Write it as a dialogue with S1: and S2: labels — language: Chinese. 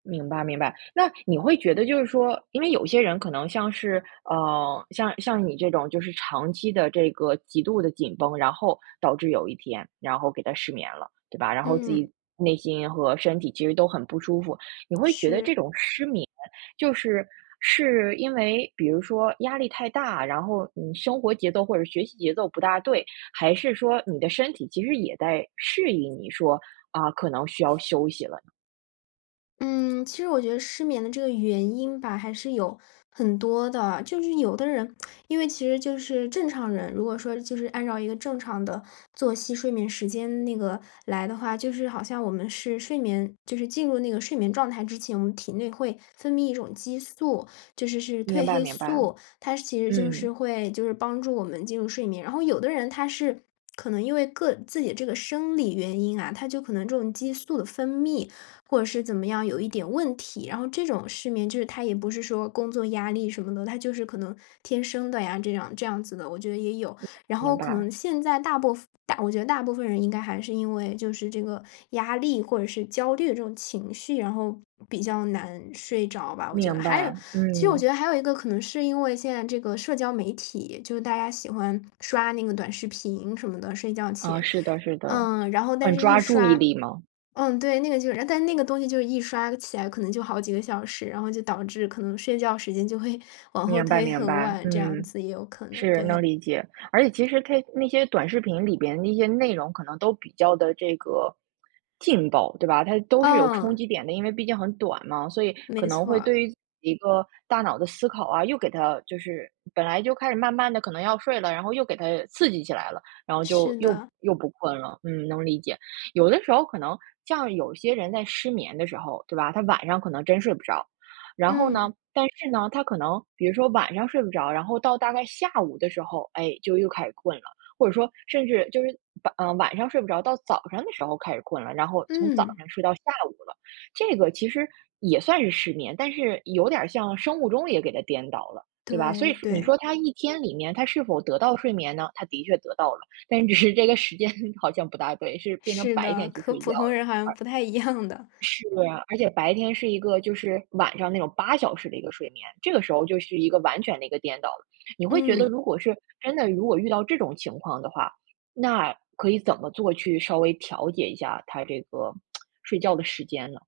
S1: 明白明白。那你会觉得就是说，因为有些人可能像是，呃，像像你这种就是长期的这个极度地紧绷，然后导致有一天，然后给它失眠了，对吧，然后自
S2: 嗯。
S1: 己内心和身体其实都很不舒服。你会觉得这
S2: 是。
S1: 种失眠，就是是因为比如说压力太大，然后你生活节奏或者学习节奏不大对，还是说，你的身体其实也在适应你说，啊，可能需要休息了呢。
S2: 嗯，其实我觉得失眠的这个原因吧，还是有很多的。就是有的人因为其实就是正常人，如果说就是按照一个正常的作息睡眠时间那个来的话，就是好像我们是睡眠，就是进入那个睡眠状态之前，我们体内会分泌一种激素，就是是褪
S1: 明白
S2: 黑
S1: 明白。
S2: 素。它其实就是
S1: 嗯。
S2: 会就是帮助我们进入睡眠。然后有的人他是可能因为个自己这个生理原因啊，他就可能这种激素的分泌，或者是怎么样有一点问题，然后这种失眠就是他也不是说工作压力什么的，他就是可能天生的呀这样这样子的，我觉得也有。
S1: 明白
S2: 然
S1: 明
S2: 后可
S1: 白。
S2: 能现在大部分我觉得大部分人应该还是因为就是这个压力或者是焦虑这种情绪，然后比较难睡着吧，我觉得。
S1: 明
S2: 还有，
S1: 白，
S2: 其实我觉
S1: 嗯。
S2: 得还有一个可能是因为现在这个社交媒体，就是大家喜欢刷那个短视频什么的，睡觉
S1: 呃，
S2: 前，
S1: 是的是的。
S2: 呃，然后但
S1: 很
S2: 是一
S1: 抓注意
S2: 刷
S1: 力嘛。
S2: 嗯，对，那个就是。但是那个东西就一刷起来可能就好几个小时，然后就导致可能睡觉时间就会往后
S1: 明白
S2: 推
S1: 明
S2: 很
S1: 白。
S2: 晚这样
S1: 嗯，
S2: 子，也有可能，
S1: 是，能
S2: 对。
S1: 理解，而且其实它那些短视频里边的一些内容，可能都比较的这个劲爆，对吧？它都是有冲
S2: 嗯。
S1: 击点的，因为毕竟很短嘛，所以可
S2: 没
S1: 能
S2: 错
S1: 会
S2: 儿。
S1: 对于一个大脑的思考啊，又给它就是本来就开始慢慢地可能要睡了，然后又给它刺激起来了，然后就
S2: 是
S1: 又
S2: 的。
S1: 又不困了。嗯，能理解。有的时候可能像有些人在失眠的时候，对吧，他晚上可能真睡不着。然后呢，
S2: 嗯。
S1: 但是呢，他可能比如说晚上睡不着，然后到大概下午的时候，哎，就又开始困了，或者说甚至就是嗯，晚上睡不着，到早上的时候开始困了，然后从早
S2: 嗯。
S1: 上睡到下午了。这个其实也算是失眠，但是有点儿像生物钟也给它颠倒了，对吧？所以
S2: 对，
S1: 你
S2: 对。
S1: 说他一天里面是否得到睡眠呢，他的确得到了，但是只是这个时间好像不大对，是变成
S2: 是
S1: 白
S2: 的，
S1: 天去
S2: 和
S1: 睡
S2: 普
S1: 觉
S2: 通
S1: 了。
S2: 人好像
S1: 啊。
S2: 不太一样的。
S1: 是，而且白天是一个就是晚上那种8小时的一个睡眠，这个时候就是一个完全的一个颠倒了。你会觉得
S2: 嗯。
S1: 如果是，真的如果遇到这种情况的话，那可以怎么做去稍微调节一下它这个 睡觉的时间呢？